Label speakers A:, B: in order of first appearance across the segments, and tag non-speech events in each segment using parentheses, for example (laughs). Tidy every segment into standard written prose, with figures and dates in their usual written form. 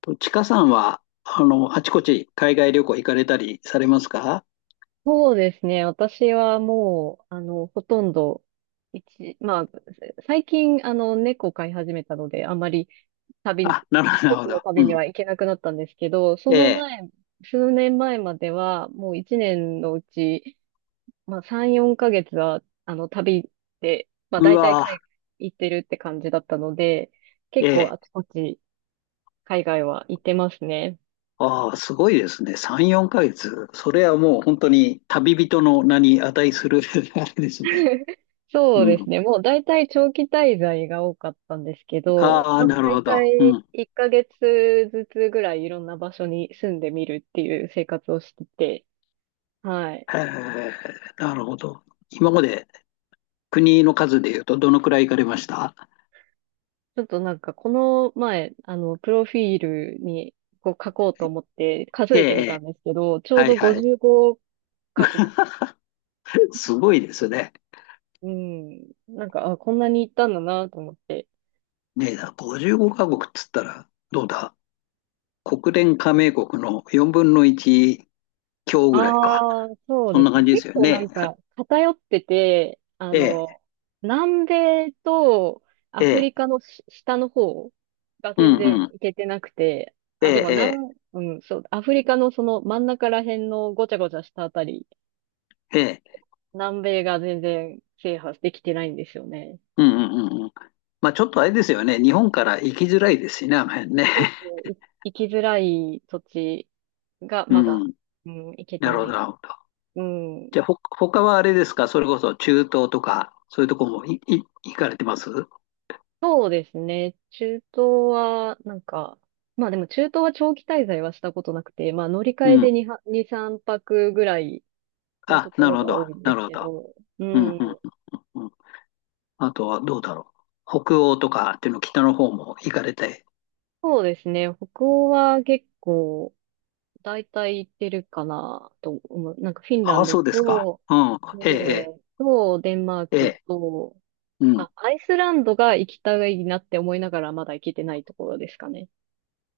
A: ちかさんは、あちこち海外旅行行かれたりされますか？
B: そうですね。私はもう、ほとんど、まあ、最近、猫飼い始めたので、あんまり旅、
A: あ、なるほど、なるほ
B: 時の
A: ど。
B: 旅に
A: うん。
B: は行けなくなったんですけど、そ
A: え
B: の
A: え。
B: 前、数年前までは、もう一年のうち、まあ、3、4ヶ月は、旅で、まあ、
A: う
B: 大体
A: わ、
B: 海外行ってるって感じだったので、
A: え
B: 結構
A: え。
B: あちこち海外は行ってますね。
A: ああ、すごいですね。3、4ヶ月。それはもう本当に旅人の名に値する (laughs) あれですね。
B: (laughs)
A: う
B: そうです
A: ん。
B: ね。もう大体長期滞在が多かったんですけど、
A: ああ、
B: まあ
A: なる
B: 大
A: ほど。う
B: 体
A: ん。
B: 1ヶ月ずつぐらいいろんな場所に住んでみるっていう生活をしてて、はい。
A: へえ、なるほど。今まで国の数で言うとどのくらい行かれました？
B: ちょっとなんかこの前、プロフィールにこう書こうと思って数
A: ええ、
B: えてみ
A: え
B: た
A: え。
B: んですけど、ちょう
A: はい、
B: ど
A: はい。
B: 55カ国、
A: (laughs) すごいですね。
B: うん、なんか、あ、こんなに行ったんだなと思って、
A: ねえ、55カ国っつったらどうだ、国連加盟国の4分の1強ぐらいか。
B: ああ、そう
A: そん
B: で
A: な
B: すね。
A: 感じで
B: 結
A: すよ
B: 構な
A: ね。
B: んか偏ってて、
A: ええ、
B: 南米とア
A: え
B: フ
A: え、
B: リカの下の方が
A: う
B: 全
A: ん
B: 然
A: うん、
B: 行けてなくて、
A: え
B: あ、でも
A: え、
B: うん、そう、アフリカのその真ん中ら辺のごちゃごちゃしたあたり、
A: ええ、ええ、
B: 南米が全然制覇できてないんですよね。
A: うんうんうんうん。まあちょっとあれですよね。日本から行きづらいですしね、あの辺ね。
B: そうそう、行きづらい土地が
A: (laughs) う
B: まだ、
A: ん、
B: うん、行けて
A: なるほ
B: な
A: ど、な
B: い。
A: るほど。
B: うん、
A: じゃあ、他はあれですか、それこそ中東とか、そういうとこも行かれてます？
B: そうですね。中東は、なんか、まあでも中東は長期滞在はしたことなくて、まあ乗り換
A: う
B: え
A: ん。
B: で2、2、3泊ぐらいの
A: あ、
B: とこ
A: な
B: ろ
A: るほ
B: が
A: ど、
B: 多いんで
A: な
B: す
A: るほ
B: け
A: ど。
B: ど、う
A: うんうん
B: ん。
A: うんうん。あとはどうだろう。北欧とかっていうの北の方も行かれて。
B: そうですね。北欧は結構、大体行ってるかなと思う。なんかフィンラ
A: ああ、
B: ンド
A: そうですか。
B: と、
A: うん。
B: ノ
A: ええ、
B: ルウェ
A: え
B: ーと、デンマー
A: え
B: ク
A: え、
B: と、
A: うん。
B: あ、アイスランドが行きたいなって思いながらまだ行けてないところですかね。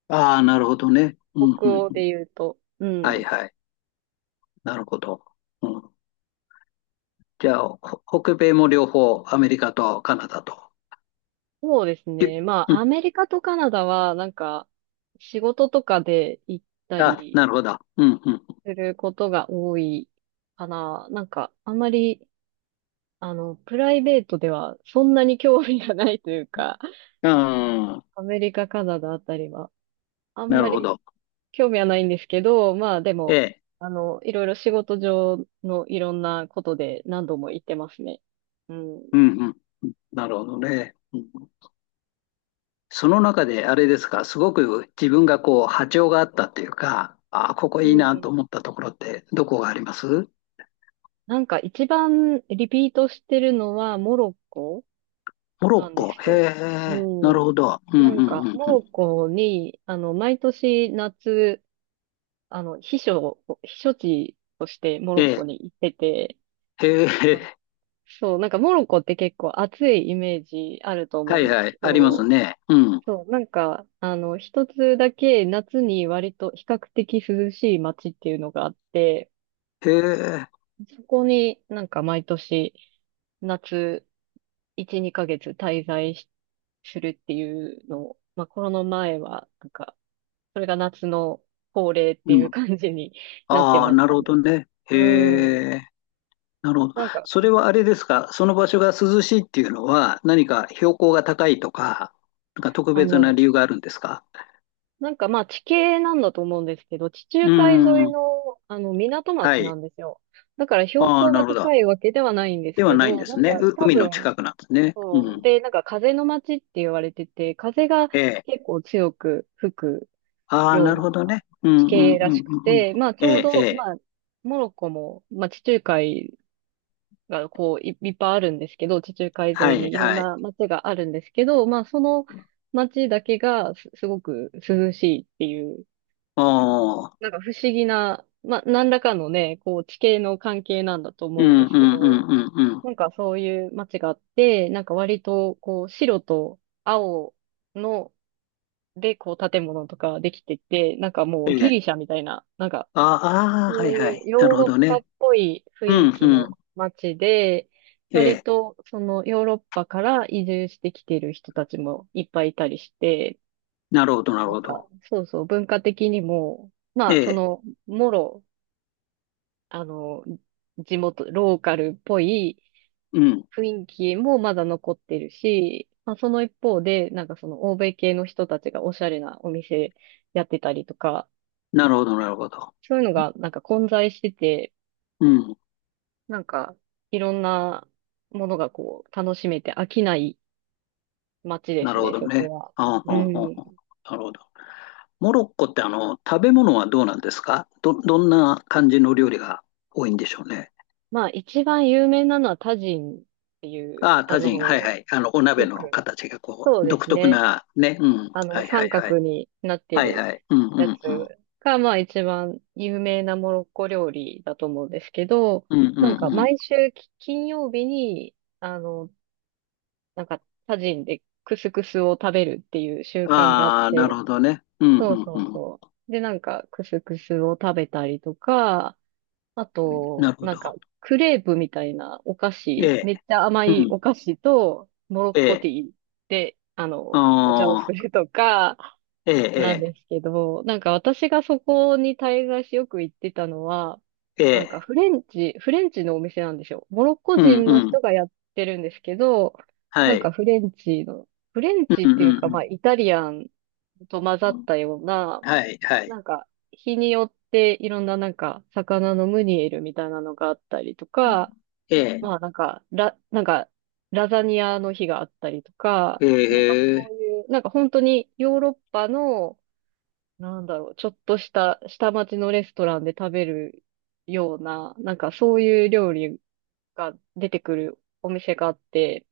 A: ああ、なるほどね。うん、
B: 北
A: うん、
B: 欧
A: うん。
B: で言うと。う
A: はい、
B: ん。
A: はい。なるほど。うん。じゃあ、北米も両方、アメリカとカナダと。
B: そうです
A: い
B: ね。ま
A: う
B: あ、ア
A: ん。
B: メリカとカナダは、なんか、仕事とかで行った
A: あ、
B: り
A: なるほど。うん、う
B: することが多いかな。なんか、あまり、プライベートではそんなに興味がないというか、
A: ん。
B: ちょ
A: ああ、
B: アメリカ、カナダあたりは、あん
A: な
B: ま
A: るほ
B: り
A: ど。
B: 興味はないんですけど、まあ、で
A: え
B: も、
A: え、
B: いろいろ仕事上のいろんなことで何度も行ってますね。うん。
A: うん、うん。なるほどね。うん。その中で、あれですか、すごく自分がこう、波長があったっていうか、ああ、ここ
B: う
A: いいなと
B: ん。
A: 思ったところって、どこがあります？
B: なんか一番リピートしてるのはモロッコ。
A: モロ
B: な
A: ッ
B: んで
A: コ。
B: す
A: へ
B: よ。
A: え、な
B: う
A: る
B: ん。
A: ほど。うん、
B: な
A: うん、
B: ん
A: う
B: か、
A: ん。
B: モ
A: うん
B: ロッコに、毎年夏、避暑地としてモ
A: え
B: ロッ
A: え、
B: コに行ってて、
A: へ
B: あ
A: え、
B: そう、なんかモロッコって結構暑いイメージあると
A: は
B: 思う
A: い
B: んです
A: はい、
B: け
A: あります
B: ど、
A: ね。うん。
B: そう、なんか、一つだけ夏に割と比較的涼しい街っていうのがあって、
A: へえ、
B: そこになんか毎年夏1、2ヶ月滞在するっていうのを、まあコロナ前はなんかそれが夏の恒例ってい
A: う
B: う
A: ん。
B: 感じになって
A: ああ、
B: まし
A: なる
B: た
A: ほ
B: ね。
A: どね。へ
B: うん。
A: え、なるほど。
B: なんか、
A: それはあれですか、その場所が涼しいっていうのは、何か標高が高いとか、なんか特
B: あ
A: 別な
B: の、
A: 理由があるんですか？
B: なんかまあ地形なんだと思うんですけど、地
A: う
B: 中
A: ー
B: 海沿い
A: ん、
B: の、港
A: は
B: 町な
A: い。
B: んですよ。だから標
A: ああ、
B: 高
A: な
B: が
A: るほ
B: 高
A: ど。
B: いわけではないんです
A: では
B: け
A: ないん
B: ど、
A: で
B: な
A: す
B: ん
A: ね。
B: か多
A: 海の
B: 分
A: 近くなんですね。う
B: そう。
A: ん。
B: で、なんか風の街って言われてて、風が
A: ええ。
B: 結構強く吹く
A: ああ、
B: よう
A: なる
B: な
A: ほどね。うん
B: 地
A: うん
B: 形ら
A: う
B: し
A: ん
B: く
A: うん
B: て、まあ
A: う
B: ち
A: ん。
B: ょ
A: え
B: う
A: え、え
B: ど、
A: え。
B: まあ、モロッコも、まあ地中海がいっぱいあるんですけど、地中海
A: は
B: 沿い
A: い
B: にいろん
A: はい。
B: な街があるんですけど、まあその街だけがすごく涼しいっていう、
A: おー
B: なんか不思議な、まあ何らかのね、こう地形の関係なんだと
A: う
B: 思うん
A: ん
B: で
A: うん
B: すけ
A: うん
B: ど、
A: うんうん。
B: なんかそういう街があって、なんか割とこう白と青のでこう建物とかできてて、なんかもう
A: え
B: ギ
A: え
B: リシャみたいな、なんか
A: ああー、は
B: そ
A: い
B: う
A: は
B: い
A: い。
B: う
A: な
B: ヨー
A: るほ
B: ロッ
A: ど
B: パ
A: ね。
B: っぽい雰
A: う
B: 囲
A: ん、
B: 気
A: う
B: の
A: ん。
B: 街で、
A: え
B: 割
A: え。
B: とそのヨーロッパから移住してきてる人たちもいっぱいいたりして、
A: なるほど、なる
B: なん
A: ほ
B: か
A: ど。
B: そうそう文化的にも、
A: え
B: まあそ
A: え。
B: のもろ、あの、地元、ローカルっぽい、
A: うん。
B: 雰囲気もまだ残ってるし、まあ、その一方で、なんかその欧米系の人たちがおしゃれなお店やってたりとか、
A: なるほど、なるほど。
B: そういうのがなんか混在してて、
A: うん。
B: なんかいろんなものがこう楽しめて飽きない街で
A: な
B: す
A: るほ
B: ね、
A: ど
B: そこ
A: ね。
B: は。
A: ああ、あ
B: う
A: ああ
B: ん。
A: あ、なるほど。モロッコって食べ物はどうなんですか、どんな感じの料理が多いんでしょうね。
B: まあ一番有名なのはタジンっていう、
A: ああ、タジン。はいはい。お鍋
B: よ
A: の
B: く、
A: 形がこ
B: そう
A: う、
B: で
A: 独
B: す
A: 特
B: ね。
A: なね。うん。はいは
B: 三
A: いはい。
B: 角になって
A: はい
B: る
A: はい。うんう
B: やつ
A: んうん。
B: が、まあ一番有名なモロッコ料理だと思うんですけど、
A: うんう
B: なんか
A: んう
B: 毎週金曜日に、あの、なんかタジンでクスクスを食べるっていう習
A: ん。
B: 慣があっ
A: ああ、なる
B: て、
A: ほどね。うん
B: そうそ
A: う
B: う
A: ん
B: そう。で、なんかクスクスを食べたりとか、あ
A: うん。な
B: と、
A: るほ
B: な
A: ど。
B: んかクレープみたいなお菓
A: え
B: 子、
A: え。
B: めっちゃ甘
A: う
B: い
A: ん。
B: お菓子と、モロッ
A: え
B: コテ
A: え、
B: ィーで、お茶を
A: あ
B: す
A: あ、
B: るとか、
A: え
B: なんで
A: え、
B: すけど、なんか私がそこに滞在しよく行ってたのは、
A: ええ、え
B: なんか
A: え、
B: フレンチのお店なんですよ。モロッコ
A: うん
B: 人
A: う
B: の
A: ん、
B: 人がやってるんですけど、
A: は
B: なん
A: い、
B: かフレンチ
A: う
B: っ
A: ん
B: ていうか
A: う
B: まあ
A: ん
B: イタリアンと混ざ
A: う
B: っ
A: ん、
B: たような、
A: はい、はい、
B: なんか日によっていろんななんか魚のムニエルみたいなのがあったりとか、
A: ええ、
B: まあなんかなんかラザニアの日があったりとか、
A: え
B: なんかそ
A: え、
B: ういう、なんか本当にヨーロッパのなんだろう、ちょっとした下町のレストランで食べるような、なんかそういう料理が出てくるお店があって、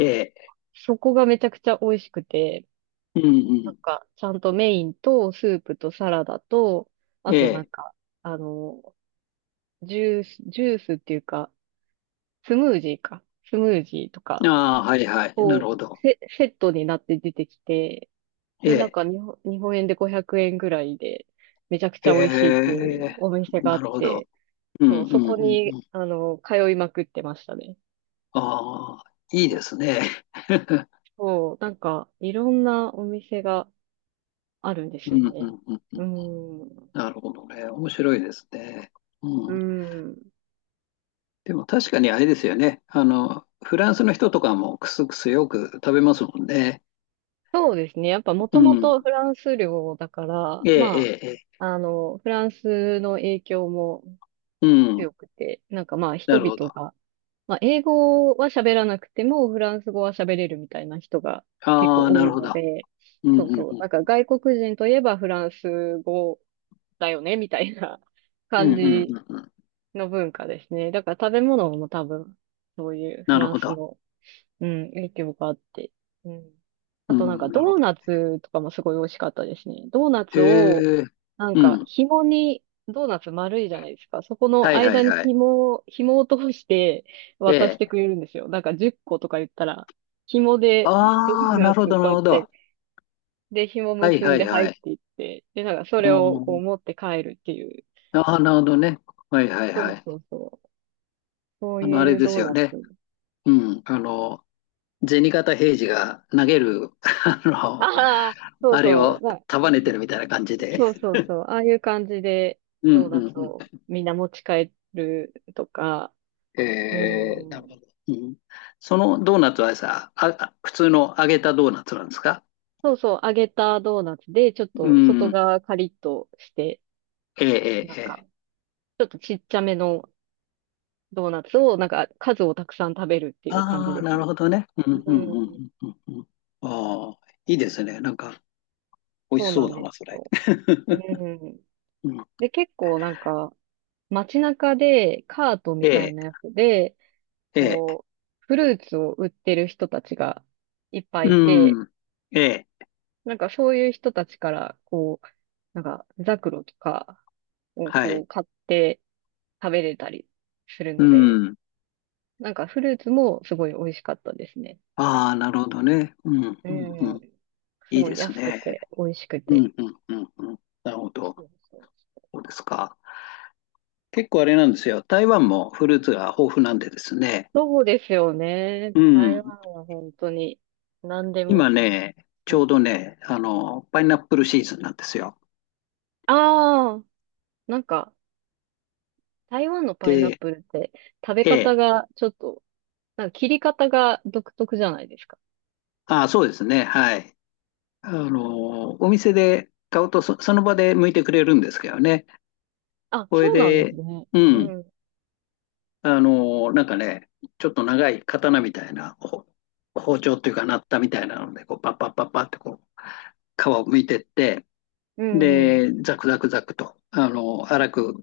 A: ええ、
B: そこがめちゃくちゃ美味しくて、
A: うんう
B: なん
A: ん、
B: かちゃんとメインとスープとサラダと、あ
A: え
B: となん
A: え、
B: か、あの、ジュースっていうか、スムージーか、スムージーとか、
A: ああ、はいはい、なる
B: こ
A: ほ
B: う、
A: ど、
B: セットになって出てきて、
A: え
B: で、なん
A: え、
B: か日本円で500円ぐらいで、めちゃくち
A: え
B: ゃ美味しいっていう
A: え、
B: お店があ
A: な
B: っ
A: るほど、
B: て、
A: う
B: そ
A: ん
B: う、
A: う
B: そ
A: んう
B: こ
A: ん
B: に、
A: うん、
B: 通いまくってましたね。
A: ああ、いいです
B: う
A: ね、
B: んそう、なんか、いろんなお店があるんで
A: (laughs)
B: す
A: う
B: よ
A: んうんう
B: ね。
A: んうん、
B: うん。
A: なるほどね、面白いですね、
B: う
A: うん、
B: ん。
A: でも確かにあれですよね、フランスの人とかもクスクスよく食べますもんね。
B: そうですね。やっぱも
A: う
B: とも
A: ん。
B: とフランス領だから、
A: ええ、
B: ま
A: ええ、ええ。
B: あ、フランスの影響も
A: うん。
B: 強くて、なんかまあ
A: な
B: 人
A: るほ
B: 々
A: ど。
B: がまあ、英語は喋らなくても、フランス語は喋れるみたいな人が結
A: あ
B: 構
A: あ、
B: 多
A: なる
B: い
A: ほ
B: の
A: ど。
B: で、
A: うん、
B: そう
A: うん、
B: そう。
A: う
B: な
A: ん。
B: んか外国人といえばフランス語だよね、みたいな (laughs)
A: う
B: 感
A: ん、うん、う
B: じ
A: ん。うん、
B: の文化ですね。だから食べ物も多分、そういうフ
A: なる
B: ラン
A: ほ
B: ス
A: ど。
B: の、うん、影響があって。うん。
A: う
B: あとなんか
A: ん、なるほ
B: ドー
A: ど。
B: ナツとかもすごい美味しかったですね。ドーナツを、
A: へえ。
B: なん
A: う
B: か、
A: ん。
B: 紐に、ドーナツ丸いじゃないですか。そこ
A: は
B: の
A: い、は
B: 間
A: い、
B: に
A: はい。
B: 紐を通して
A: え
B: 渡してく
A: え。
B: れるんですよ。なんか10個とか言ったら、紐でドー
A: ああ、
B: ナ
A: なるほ
B: ツを
A: ど、な
B: こう
A: る
B: やっ
A: ほど。
B: て、で、紐
A: はい、
B: 結
A: は
B: ん
A: い、
B: で入
A: は
B: っ
A: い。
B: ていって、で、なんかそ
A: う
B: れをこう
A: ん。
B: 持って帰るっていう。
A: ああ、なるほどね。はい、はい、
B: そ
A: は
B: う
A: い。
B: そうそう。そう
A: あ
B: い
A: れ
B: う
A: で
B: ド
A: す
B: ー
A: よ
B: ナツ。
A: ね。うん。銭形平次が投げる、(laughs) あの、
B: ああ、そう
A: あれ
B: そう。
A: を束ねて
B: す
A: るみたいな感じで。
B: そうそうそう。ああいう感じで
A: うん、
B: ドー
A: う
B: ナ
A: ん、
B: ツ
A: うん。
B: をみんな持ち帰るとか、う
A: えー、なる
B: ん。
A: ほど。うん、そのドーナツはさ、あ普通の揚げたドーナツなんですか？
B: そうそう、揚げたドーナツで、ちょっ
A: う
B: と外
A: ん。
B: 側カリッとして、
A: ええ、え
B: なん
A: え、え
B: か、
A: え。
B: ちょっとちっちゃめのドーナツを、なんか、数をたくさん食べるっていう感じ
A: ああ、
B: です
A: な
B: ね。
A: るほどね。うん、
B: う
A: うん、
B: ん、
A: うん、うん、うん。ああ、いいですね。なんか、美味
B: そ
A: し
B: う
A: そ
B: な
A: う
B: ん
A: だ
B: です
A: な、それ。
B: よ。う
A: (laughs)
B: ん。
A: うん、
B: で、結構なんか、街中でカート
A: え
B: みたい
A: え、
B: なやつで、
A: ええ。
B: こう、フルーツを売ってる人たちがいっぱいいて、
A: うん。ええ、
B: なんかそういう人たちから、こう、なんか、ザクロとかを
A: は
B: こ
A: い。
B: う買って食べれたりする
A: う
B: ので、
A: ん。
B: なんかフルーツもすごい美味しかったですね。
A: ああ、なるほどね。うん、
B: う
A: うん、う
B: ん。
A: ん。
B: す
A: いい
B: ご
A: で
B: い
A: す
B: 安く
A: ね。
B: て美味しく
A: う
B: て。
A: ん、うん、うん、うん。なるほど。
B: そうそうそう。
A: そうですか。結構あれなんですよ。台湾もフルーツが豊富なんでですね。
B: ですよね。
A: う
B: 台湾
A: ん。
B: は本当に何で
A: 今
B: も
A: ね、ち
B: い
A: ょう
B: い。
A: どね、パイナップルシーズンなんですよ。
B: ああ、なんか台湾のパイナッ
A: で、
B: プルって食べ
A: え
B: 方
A: え。
B: がちょっと、なんか切り方が独特じゃないですか。
A: ああ、そうですね。はい。お店で買うとその場で剥いてくれるんですけどね。
B: あ、
A: これ
B: そうなんです
A: で、
B: ね。
A: う
B: う
A: ん。
B: ん。
A: なんかね、ちょっと長い刀みたいな、包丁っていうかなったみたいなので、こう、パッパッパッパッってこう、皮を剥いてって、
B: うんうん。
A: で、ザクザクザクと、粗く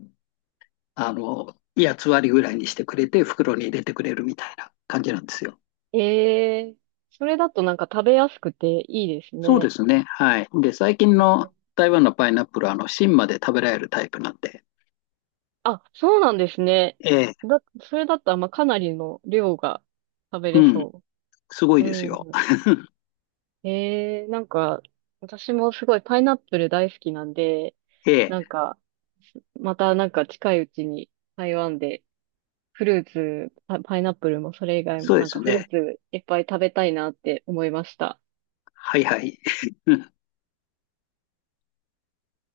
A: 8つ割ぐらいにしてくれて、袋に入れてくれるみたいな感じなんですよ。
B: ええ、それだとなんか食べやすくていいです
A: そうで
B: ね。
A: すね。はい。で、最近
B: う
A: の
B: ん、
A: 台湾のパイナップルは、芯まで食べられるタイプなんで、
B: あ、そうなんですね。
A: ええ、
B: それだったら、まあ、かなりの量が食べ
A: う
B: れ
A: ん、
B: そ
A: すご
B: う。
A: い
B: う
A: ですよ。
B: ん。ええ、なんか、私もすごいパイナップル大好きなんで、
A: ええ、
B: なんか、またなんか近いうちに台湾でフルーツ、パイナップルもそれ以外
A: そ
B: も
A: うで
B: なんか
A: す
B: フルー
A: ね。
B: ツいっぱい食べたいなって思いました。
A: はいはい。(laughs)